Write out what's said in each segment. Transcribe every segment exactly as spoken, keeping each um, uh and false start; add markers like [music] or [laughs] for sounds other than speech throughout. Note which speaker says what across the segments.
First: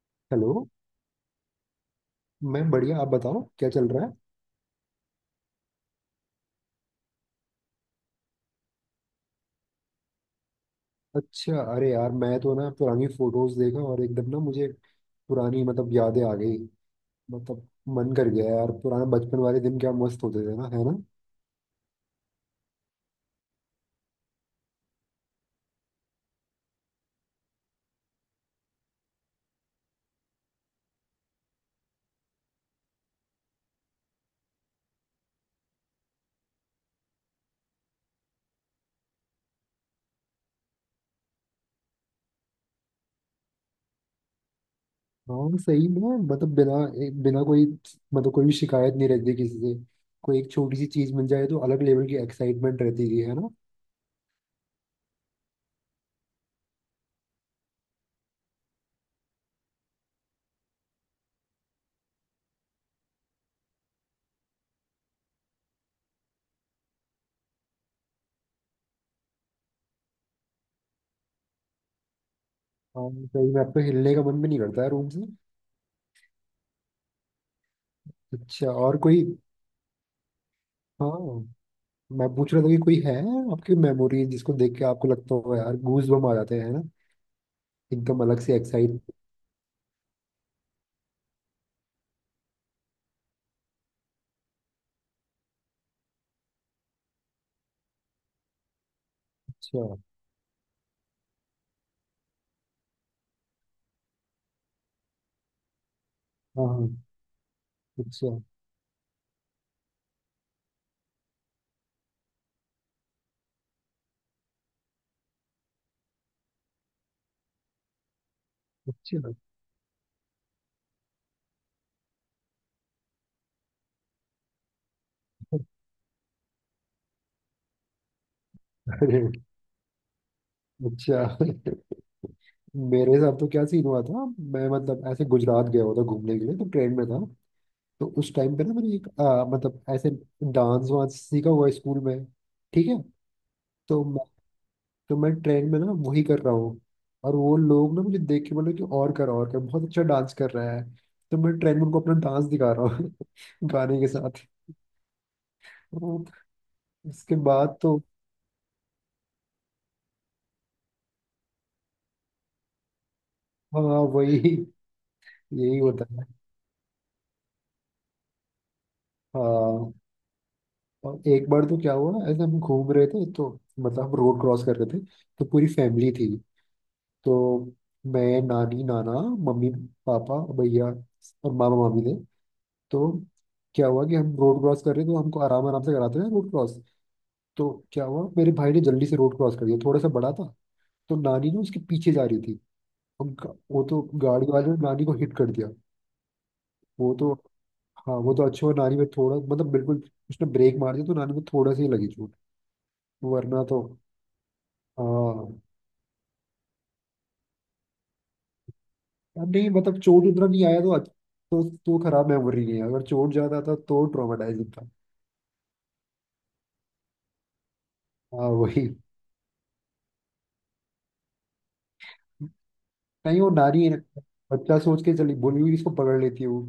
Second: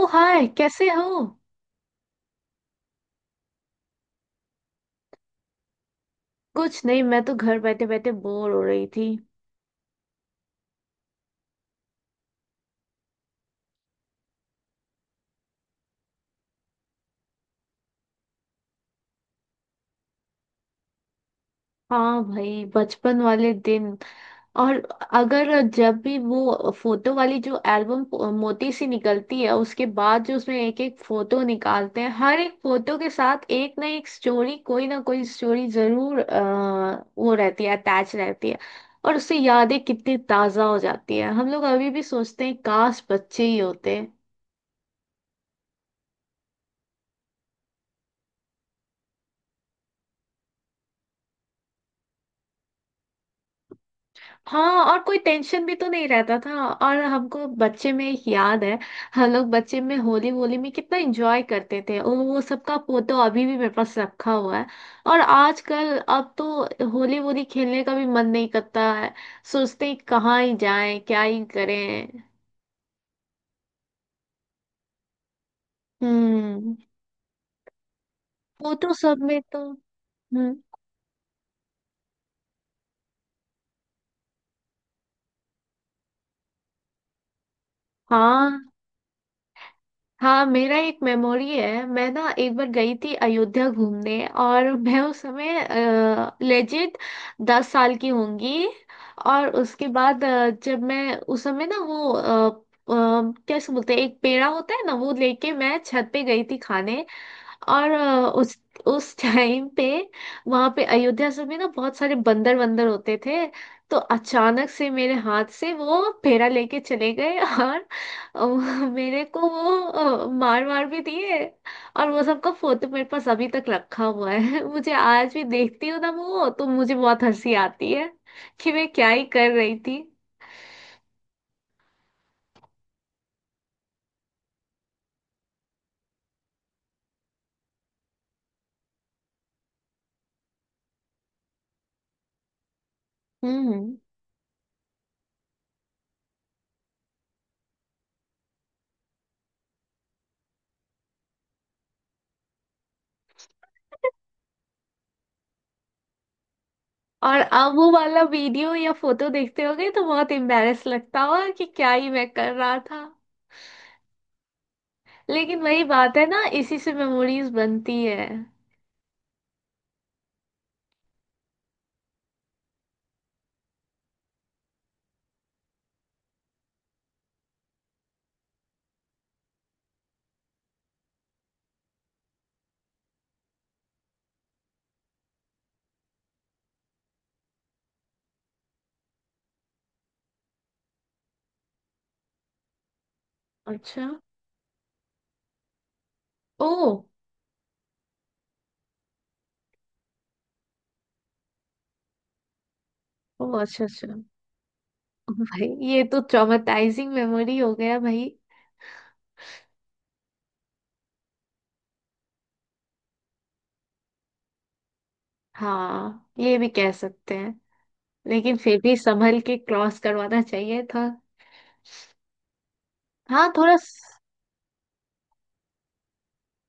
Speaker 1: ओ hi,
Speaker 2: hello.
Speaker 1: कैसे हो।
Speaker 2: मैं बढ़िया आप बताओ क्या चल रहा है।
Speaker 1: कुछ नहीं, मैं तो घर बैठे बैठे बोर हो रही थी।
Speaker 2: अच्छा। अरे यार मैं तो ना पुरानी फोटोज देखा और एकदम ना मुझे पुरानी मतलब यादें आ गई। मतलब मन कर गया यार पुराने बचपन वाले दिन क्या मस्त होते थे ना है ना।
Speaker 1: हाँ भाई, बचपन वाले दिन। और अगर जब भी वो फोटो वाली जो एल्बम मोटी सी निकलती है, उसके बाद जो उसमें एक एक फोटो निकालते हैं, हर एक फोटो के साथ एक ना एक स्टोरी, कोई ना कोई स्टोरी जरूर अ, वो रहती है, अटैच रहती है। और उससे यादें कितनी ताजा हो जाती है। हम लोग अभी भी सोचते हैं, काश बच्चे ही होते।
Speaker 2: हाँ सही में मतलब बिना एक बिना कोई मतलब कोई भी शिकायत नहीं रहती किसी से। कोई एक छोटी सी चीज मिल जाए तो अलग लेवल की एक्साइटमेंट रहती थी है ना।
Speaker 1: हाँ, और कोई टेंशन भी तो नहीं रहता था। और हमको बच्चे में एक याद है। हम लोग बच्चे में होली वोली में कितना एंजॉय करते थे, और वो सबका फोटो अभी भी मेरे पास रखा हुआ है। और आजकल अब तो होली वोली खेलने का भी मन नहीं करता है। सोचते हैं कहाँ ही जाएं, क्या ही करें।
Speaker 2: हाँ सही में आपको हिलने का मन भी नहीं करता है रूम से।
Speaker 1: हम्म।
Speaker 2: अच्छा
Speaker 1: फोटो
Speaker 2: और
Speaker 1: सब
Speaker 2: कोई।
Speaker 1: में तो। हम्म।
Speaker 2: हाँ। मैं पूछ रहा था कि कोई है आपकी मेमोरी जिसको देख के आपको लगता हो यार गूज बम आ जाते हैं ना। एकदम अलग
Speaker 1: हाँ,
Speaker 2: से एक्साइट।
Speaker 1: हाँ, मेरा एक मेमोरी है। मैं ना एक बार गई थी अयोध्या घूमने, और मैं उस समय लेजिट दस साल की होंगी। और
Speaker 2: अच्छा।
Speaker 1: उसके बाद अ, जब मैं उस समय ना, वो अ, अ, कैसे बोलते हैं, एक पेड़ा होता है ना, वो लेके मैं छत पे गई थी
Speaker 2: हाँ हाँ।
Speaker 1: खाने। और अ,
Speaker 2: अच्छा।
Speaker 1: उस उस टाइम पे वहां पे अयोध्या सब में ना बहुत सारे बंदर वंदर होते थे। तो अचानक से मेरे हाथ से वो फेरा लेके चले गए [laughs] और अ,
Speaker 2: अच्छा।
Speaker 1: मेरे को वो अ, मार मार भी दिए। और वो सबका फोटो मेरे पास अभी तक रखा हुआ है। [laughs] मुझे आज भी देखती हूँ ना, वो तो मुझे बहुत हंसी आती है कि मैं क्या ही
Speaker 2: अरे।
Speaker 1: कर रही थी।
Speaker 2: अच्छा। मेरे साथ तो क्या सीन हुआ था। मैं मतलब ऐसे गुजरात गया हुआ था घूमने के लिए तो ट्रेन में था। तो उस टाइम पे ना मैंने एक आ, मतलब ऐसे डांस वांस सीखा हुआ है स्कूल में। ठीक है।
Speaker 1: हम्म।
Speaker 2: तो तो मैं ट्रेन में ना वही कर रहा हूँ। और वो लोग ना मुझे देख के बोले कि और कर और कर बहुत अच्छा डांस कर रहा है। तो मैं ट्रेन में उनको अपना डांस दिखा रहा हूँ [laughs] गाने के साथ। तो इसके
Speaker 1: और अब
Speaker 2: बाद
Speaker 1: वो
Speaker 2: तो।
Speaker 1: वाला वीडियो या फोटो देखते होगे तो बहुत एम्बैरेस लगता होगा कि क्या ही मैं कर रहा था।
Speaker 2: हाँ वही।
Speaker 1: लेकिन
Speaker 2: यही
Speaker 1: वही
Speaker 2: होता
Speaker 1: बात है
Speaker 2: है।
Speaker 1: ना, इसी से मेमोरीज बनती है।
Speaker 2: हाँ। और एक बार तो क्या हुआ ऐसे हम घूम रहे थे तो मतलब हम रोड क्रॉस कर रहे थे। तो पूरी फैमिली थी। तो मैं नानी नाना मम्मी पापा भैया और मामा मामी थे। तो क्या हुआ कि हम रोड क्रॉस कर रहे थे तो हमको आराम आराम से कराते हैं रोड क्रॉस। तो क्या हुआ मेरे भाई ने जल्दी से रोड क्रॉस कर दिया थोड़ा सा बड़ा था। तो नानी ना उसके पीछे जा रही थी। उनका वो तो
Speaker 1: अच्छा।
Speaker 2: गाड़ी वाले ने नानी को हिट कर दिया।
Speaker 1: ओ।
Speaker 2: वो तो हाँ वो तो अच्छा हुआ नानी में थोड़ा मतलब बिल्कुल। उसने ब्रेक मार दिया तो नानी में थोड़ा सा ही लगी चोट।
Speaker 1: ओ
Speaker 2: वरना तो।
Speaker 1: अच्छा, अच्छा।
Speaker 2: हाँ।
Speaker 1: भाई, ये तो ट्रॉमेटाइजिंग मेमोरी हो गया भाई।
Speaker 2: यार नहीं मतलब चोट उतना नहीं आया तो अच्छ- तो तो खराब मेमोरी नहीं है अगर चोट ज्यादा था तो ट्रॉमेटाइजिंग था।
Speaker 1: हाँ, ये भी कह सकते हैं,
Speaker 2: हाँ
Speaker 1: लेकिन फिर
Speaker 2: वही।
Speaker 1: भी संभल के क्रॉस करवाना चाहिए था।
Speaker 2: नहीं
Speaker 1: हाँ,
Speaker 2: वो
Speaker 1: थोड़ा
Speaker 2: नानी है
Speaker 1: स-।
Speaker 2: ना, बच्चा सोच के चली बोली हुई इसको पकड़ लेती है वो।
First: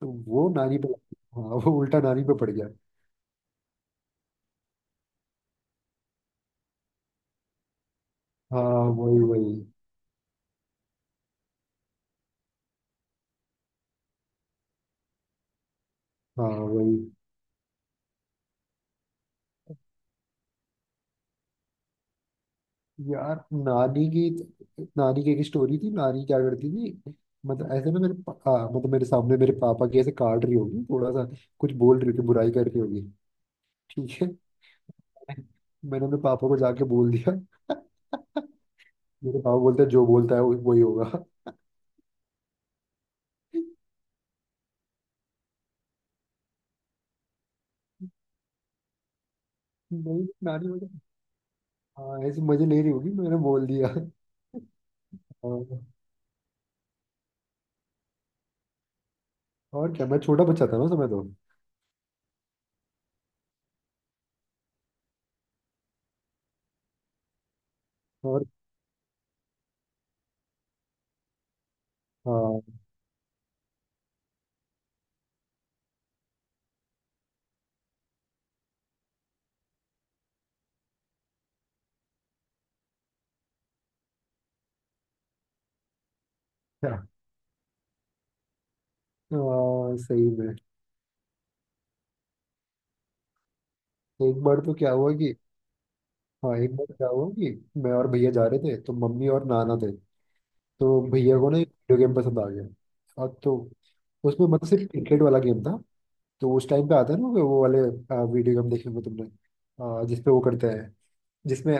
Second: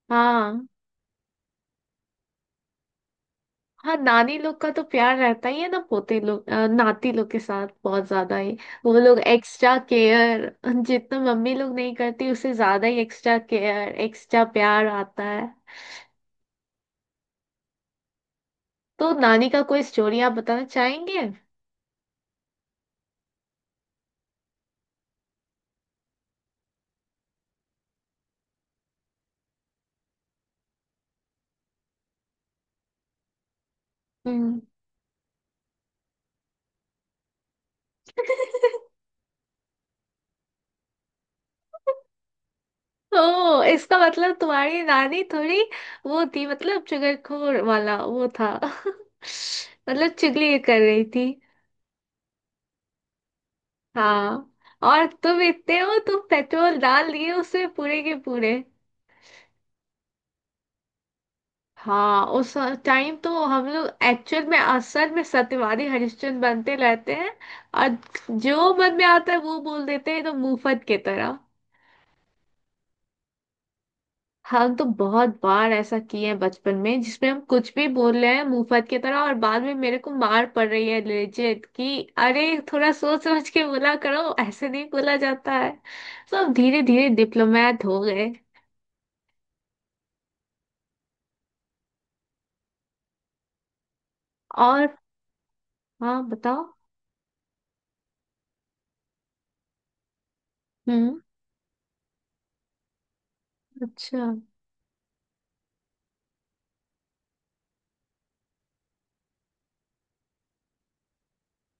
Speaker 2: तो वो
Speaker 1: हाँ,
Speaker 2: नानी पे। हाँ वो उल्टा नानी पे पड़ गया।
Speaker 1: हाँ, नानी लोग का तो प्यार रहता ही है ना, पोते लोग, अ, नाती लोग के साथ बहुत ज्यादा ही।
Speaker 2: हाँ
Speaker 1: वो लोग
Speaker 2: वही वही।
Speaker 1: एक्स्ट्रा केयर, जितना मम्मी लोग नहीं करती उससे ज्यादा ही एक्स्ट्रा केयर, एक्स्ट्रा प्यार आता है।
Speaker 2: हाँ वही।
Speaker 1: तो नानी का कोई स्टोरी आप बताना चाहेंगे।
Speaker 2: यार नानी की नानी की एक स्टोरी थी नानी क्या करती थी। मतलब ऐसे ना मेरे पा- हाँ, मतलब मेरे सामने मेरे पापा की ऐसे काट रही होगी थोड़ा सा। कुछ बोल रही होगी बुराई कर रही होगी। ठीक है।
Speaker 1: हम्म।
Speaker 2: मैंने अपने पापा को जाके बोल दिया। मेरे पापा बोलते हैं जो बोलता है वो- वही होगा।
Speaker 1: [laughs] ओ, इसका मतलब तुम्हारी नानी थोड़ी वो थी, मतलब चुगलखोर वाला वो था। [laughs] मतलब
Speaker 2: नहीं
Speaker 1: चुगली
Speaker 2: नानी
Speaker 1: कर
Speaker 2: बोले।
Speaker 1: रही थी।
Speaker 2: हाँ ऐसे मजे ले रही होगी मैंने बोल दिया।
Speaker 1: हाँ, और तुम इतने
Speaker 2: और,
Speaker 1: हो, तुम पेट्रोल डाल दिए उसमें पूरे के पूरे।
Speaker 2: और क्या मैं छोटा बच्चा था ना उस समय तो।
Speaker 1: हाँ, उस टाइम तो हम लोग एक्चुअल में, असल में सत्यवादी हरिश्चंद्र बनते रहते हैं। और
Speaker 2: और
Speaker 1: जो मन में आता है वो बोल देते हैं तो, मुफ्त की तरह।
Speaker 2: हाँ।
Speaker 1: हम तो बहुत बार ऐसा किए हैं बचपन में, जिसमें हम कुछ भी बोल रहे हैं मुफ्त की तरह, और बाद में मेरे को मार पड़ रही है लेजिट कि, अरे, थोड़ा सोच समझ के बोला करो, ऐसे नहीं बोला जाता है। सब धीरे
Speaker 2: क्या।
Speaker 1: धीरे डिप्लोमेट हो गए।
Speaker 2: हाँ सही में। एक बार तो
Speaker 1: और।
Speaker 2: क्या हुआ कि।
Speaker 1: हाँ,
Speaker 2: हाँ
Speaker 1: बताओ।
Speaker 2: एक बार क्या हुआ कि मैं और भैया जा रहे थे तो मम्मी और नाना थे। तो
Speaker 1: हम्म।
Speaker 2: भैया को ना एक वीडियो गेम पसंद आ गया। अब तो।
Speaker 1: अच्छा।
Speaker 2: उसमें मतलब सिर्फ क्रिकेट वाला गेम था। तो उस टाइम पे आता है ना वो वो वाले वीडियो गेम देखे होंगे तुमने। आ, जिसपे वो करते हैं जिसमें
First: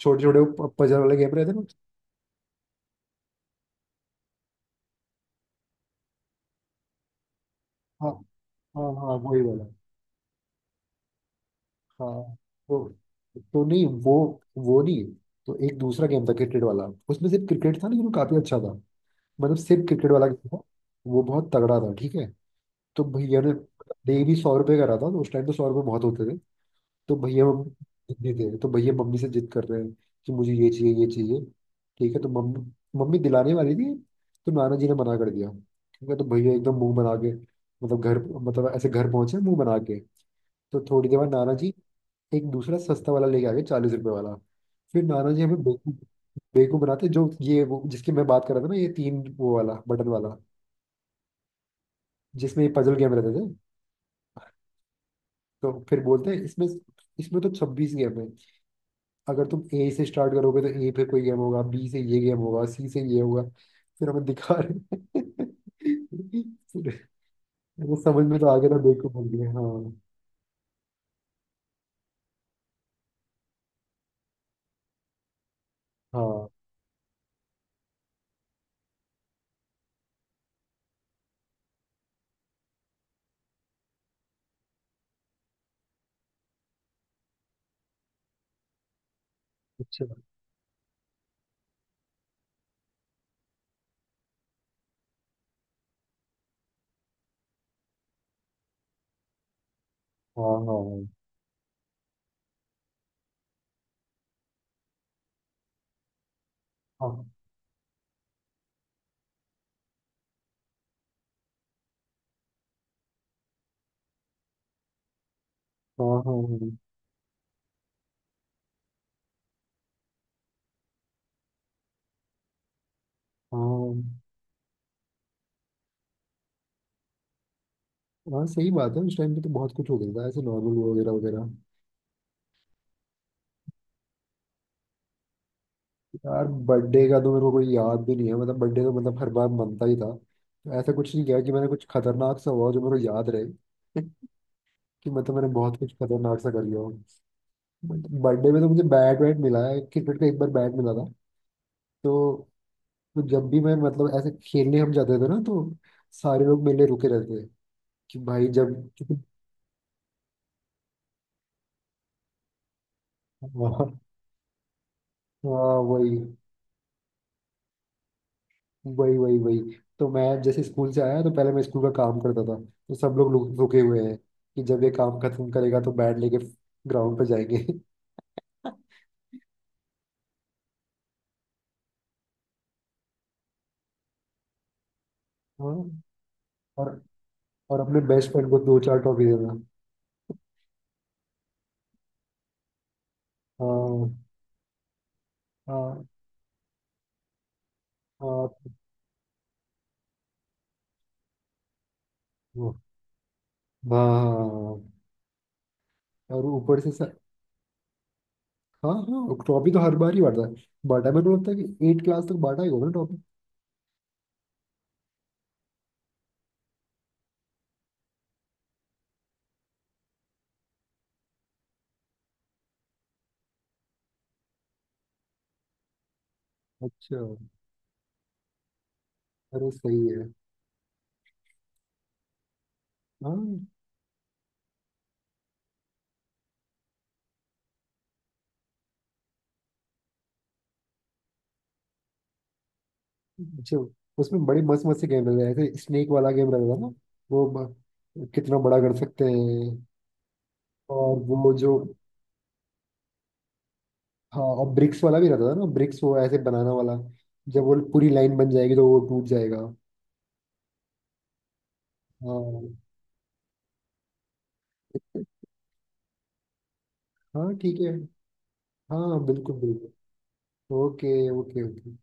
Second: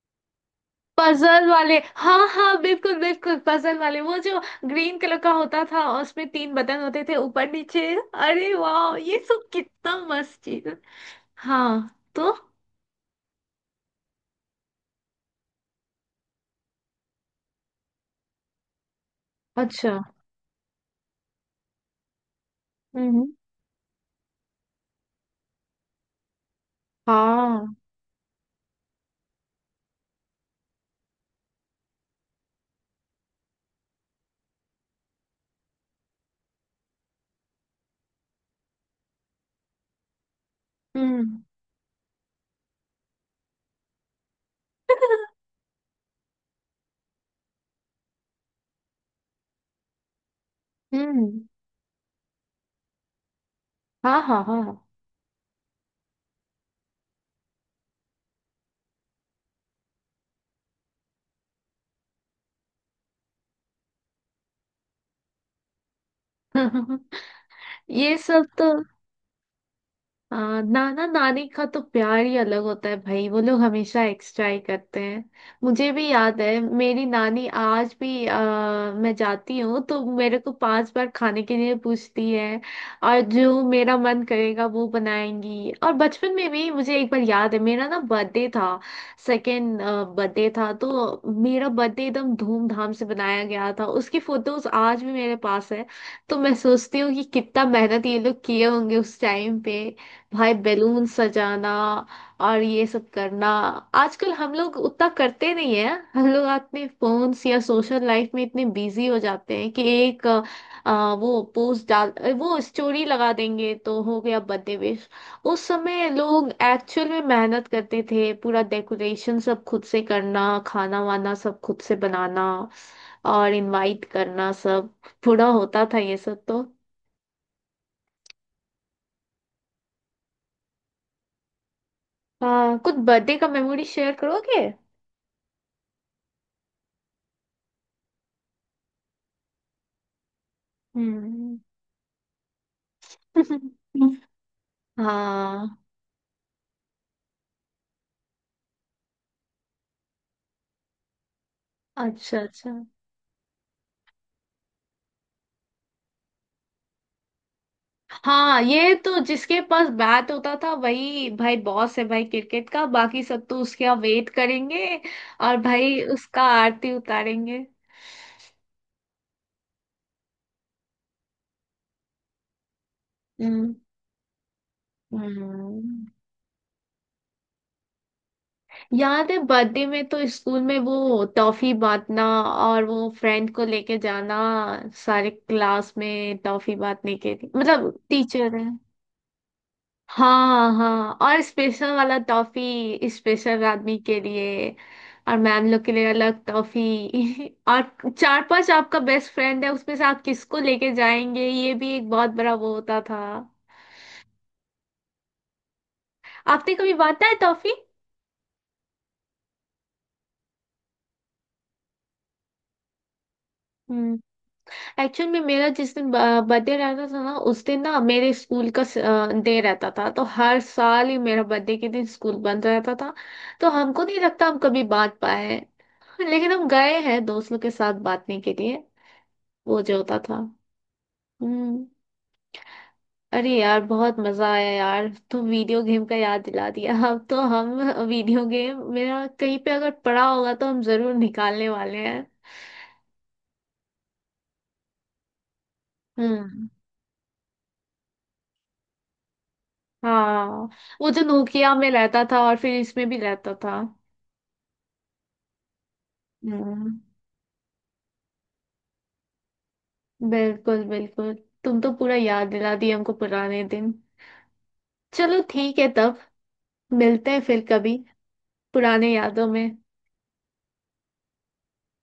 Speaker 2: छोटे छोटे पजल वाले गेम
Speaker 1: पजल
Speaker 2: रहते हैं ना।
Speaker 1: वाले, हाँ, हाँ, बिल्कुल बिल्कुल, पजल वाले, वो जो ग्रीन कलर का होता था और उसमें तीन बटन होते थे, ऊपर नीचे।
Speaker 2: हाँ
Speaker 1: अरे
Speaker 2: हाँ
Speaker 1: वाह,
Speaker 2: हाँ।
Speaker 1: ये
Speaker 2: वही
Speaker 1: सब
Speaker 2: वाला।
Speaker 1: कितना मस्त चीज है। हाँ। तो।
Speaker 2: हाँ। तो। तो नहीं वो। वो नहीं। तो एक दूसरा गेम था क्रिकेट वाला उसमें सिर्फ क्रिकेट था लेकिन वो काफी अच्छा था। मतलब सिर्फ
Speaker 1: अच्छा।
Speaker 2: क्रिकेट वाला गेम था। वो बहुत तगड़ा था ठीक है। तो
Speaker 1: हम्म।
Speaker 2: भैया ने डेली सौ रुपये का रहा था तो उस टाइम तो सौ रुपये बहुत होते थे। तो भैया
Speaker 1: हाँ।
Speaker 2: मम्मी देते थे तो भैया मम्मी से जिद कर रहे हैं कि मुझे ये चाहिए ये चाहिए। ठीक है तो मम्मी मम्मी दिलाने वाली थी। तो नाना जी ने मना कर दिया। ठीक है तो भैया एकदम मुंह बना के मतलब घर मतलब ऐसे घर पहुंचे मुंह बना के। तो थोड़ी देर बाद
Speaker 1: हम्म।
Speaker 2: नाना जी एक दूसरा सस्ता वाला लेके आ गए चालीस रुपए वाला। फिर नाना जी हमें बेवकूफ बेवकूफ बनाते जो ये वो जिसकी मैं बात कर रहा था ना ये तीन वो वाला बटन वाला
Speaker 1: हम्म।
Speaker 2: जिसमें ये पजल गेम रहते थे।
Speaker 1: हाँ, हाँ, हाँ।
Speaker 2: तो फिर बोलते हैं इसमें इसमें तो छब्बीस गेम है। अगर तुम ए से स्टार्ट करोगे तो ए पे कोई गेम होगा बी से ये गेम होगा सी से ये होगा फिर हमें दिखा रहे हैं। फिर
Speaker 1: [laughs]
Speaker 2: वो
Speaker 1: ये
Speaker 2: समझ में
Speaker 1: सब
Speaker 2: तो आ गया
Speaker 1: तो।
Speaker 2: था बेवकूफ बन गया हाँ।
Speaker 1: हाँ, नाना नानी का तो प्यार ही अलग होता है भाई, वो लोग हमेशा एक्स्ट्रा ही करते हैं। मुझे भी याद
Speaker 2: हाँ।
Speaker 1: है मेरी नानी आज भी, आ, मैं जाती हूँ तो मेरे को पांच बार खाने के लिए पूछती है। और जो मेरा मन करेगा वो बनाएंगी। और बचपन में भी मुझे एक बार याद है, मेरा ना बर्थडे था। सेकेंड
Speaker 2: अच्छा।
Speaker 1: बर्थडे था, तो मेरा बर्थडे एकदम धूमधाम से बनाया गया था, उसकी फोटोज आज भी मेरे पास है। तो मैं सोचती हूँ कि कितना मेहनत ये लोग किए होंगे उस टाइम पे,
Speaker 2: हाँ
Speaker 1: भाई। बैलून
Speaker 2: हाँ
Speaker 1: सजाना और ये सब करना, आजकल हम लोग उतना करते नहीं है। हम लोग अपने
Speaker 2: हाँ
Speaker 1: फोन्स या सोशल लाइफ में इतने बिजी हो जाते हैं कि एक अ, अ, वो पोस्ट डाल, अ, वो स्टोरी लगा देंगे तो हो गया बर्थडे विश। उस
Speaker 2: हाँ
Speaker 1: समय लोग
Speaker 2: हाँ
Speaker 1: एक्चुअल में मेहनत करते थे, पूरा डेकोरेशन सब खुद से करना, खाना वाना सब खुद से बनाना और
Speaker 2: हाँ।
Speaker 1: इनवाइट करना सब, पूरा होता था ये सब तो।
Speaker 2: हाँ सही बात है उस टाइम पे तो बहुत कुछ हो गया था ऐसे नॉर्मल वगैरह वगैरह।
Speaker 1: हाँ, कुछ बर्थडे का मेमोरी शेयर करोगे।
Speaker 2: यार बर्थडे का तो मेरे को कोई याद भी नहीं है मतलब बर्थडे तो मतलब हर बार मनता ही था तो ऐसा कुछ नहीं किया कि
Speaker 1: हम्म।
Speaker 2: मैंने कुछ खतरनाक सा हुआ हो जो मेरे को याद रहे।
Speaker 1: [laughs]
Speaker 2: कि मतलब मैंने बहुत
Speaker 1: हाँ।
Speaker 2: कुछ खतरनाक सा कर लिया हूँ। बर्थडे में तो मुझे बैट वैट मिला है क्रिकेट का एक बार बैट मिला था।
Speaker 1: अच्छा
Speaker 2: तो,
Speaker 1: अच्छा।
Speaker 2: तो जब भी मैं मतलब ऐसे खेलने हम जाते थे ना तो सारे लोग मेरे लिए रुके रहते थे। कि भाई
Speaker 1: हाँ,
Speaker 2: जब।
Speaker 1: ये तो जिसके पास बैट होता था वही भाई बॉस है भाई, क्रिकेट का बाकी सब तो उसके यहाँ
Speaker 2: हाँ
Speaker 1: वेट करेंगे। और
Speaker 2: हाँ,
Speaker 1: भाई
Speaker 2: वही
Speaker 1: उसका आरती उतारेंगे।
Speaker 2: वही वही वही तो मैं जैसे स्कूल से आया तो पहले मैं स्कूल का काम करता था। तो सब लोग रु-
Speaker 1: हम्म।
Speaker 2: रुके हुए हैं। कि जब ये काम खत्म करेगा तो
Speaker 1: हम्म।
Speaker 2: बैट लेके ग्राउंड पे जाएंगे [laughs]
Speaker 1: याद है, बर्थडे में तो स्कूल में वो टॉफी बांटना और वो फ्रेंड को लेके जाना, सारे क्लास
Speaker 2: हाँ।
Speaker 1: में टॉफी
Speaker 2: और
Speaker 1: बांटने के लिए,
Speaker 2: और
Speaker 1: मतलब
Speaker 2: अपने बेस्ट फ्रेंड
Speaker 1: टीचर
Speaker 2: को
Speaker 1: है।
Speaker 2: दो चार टॉफी देना।
Speaker 1: हाँ, हाँ, और स्पेशल वाला टॉफी स्पेशल आदमी
Speaker 2: हाँ
Speaker 1: के लिए, और मैम लोग के
Speaker 2: हाँ
Speaker 1: लिए अलग टॉफी। [laughs] और चार पांच आपका बेस्ट फ्रेंड है, उसमें से आप किसको लेके जाएंगे, ये भी एक बहुत बड़ा
Speaker 2: हाँ
Speaker 1: वो होता था।
Speaker 2: हाँ हाँ, और
Speaker 1: आपने
Speaker 2: ऊपर से
Speaker 1: कभी
Speaker 2: सर।
Speaker 1: बांटा है टॉफी?
Speaker 2: हाँ हाँ ट्रॉफी तो हर बार ही बांटा है। बांटा है मेरे को लगता है कि एट क्लास तक बांटा ही होगा ना ट्रॉफी।
Speaker 1: हम्म। एक्चुअल में मेरा जिस दिन बर्थडे रहता था ना, उस दिन ना मेरे स्कूल का डे रहता था, तो हर साल ही मेरा बर्थडे के दिन स्कूल बंद रहता था। तो हमको नहीं लगता हम कभी बांट पाए। लेकिन हम गए
Speaker 2: अच्छा।
Speaker 1: हैं दोस्तों के साथ बांटने के लिए,
Speaker 2: अरे
Speaker 1: वो
Speaker 2: सही
Speaker 1: जो होता
Speaker 2: है।
Speaker 1: था। हम्म। अरे
Speaker 2: हाँ।
Speaker 1: यार, बहुत मजा आया यार। तुम वीडियो गेम का याद दिला दिया। [laughs] अब तो हम, वीडियो गेम मेरा कहीं पे अगर पड़ा होगा तो हम जरूर निकालने वाले हैं।
Speaker 2: अच्छा। उसमें बड़े मस्त मस्त से गेम रहते हैं ऐसे स्नेक वाला गेम
Speaker 1: हम्म।
Speaker 2: रहता था ना। वो ब- कितना बड़ा कर सकते हैं।
Speaker 1: हाँ। वो
Speaker 2: और
Speaker 1: जो
Speaker 2: वो जो।
Speaker 1: नोकिया में रहता था और फिर इसमें भी रहता था।
Speaker 2: हाँ और ब्रिक्स वाला भी रहता था ना ब्रिक्स वो ऐसे बनाना वाला।
Speaker 1: हम्म।
Speaker 2: जब वो पूरी लाइन बन जाएगी तो वो टूट जाएगा।
Speaker 1: बिल्कुल बिल्कुल। तुम तो पूरा याद दिला
Speaker 2: हाँ
Speaker 1: दिए हमको पुराने दिन। चलो ठीक है तब, मिलते हैं
Speaker 2: हाँ
Speaker 1: फिर
Speaker 2: ठीक है।
Speaker 1: कभी पुराने
Speaker 2: हाँ
Speaker 1: यादों
Speaker 2: बिल्कुल
Speaker 1: में।
Speaker 2: बिल्कुल। Okay okay okay.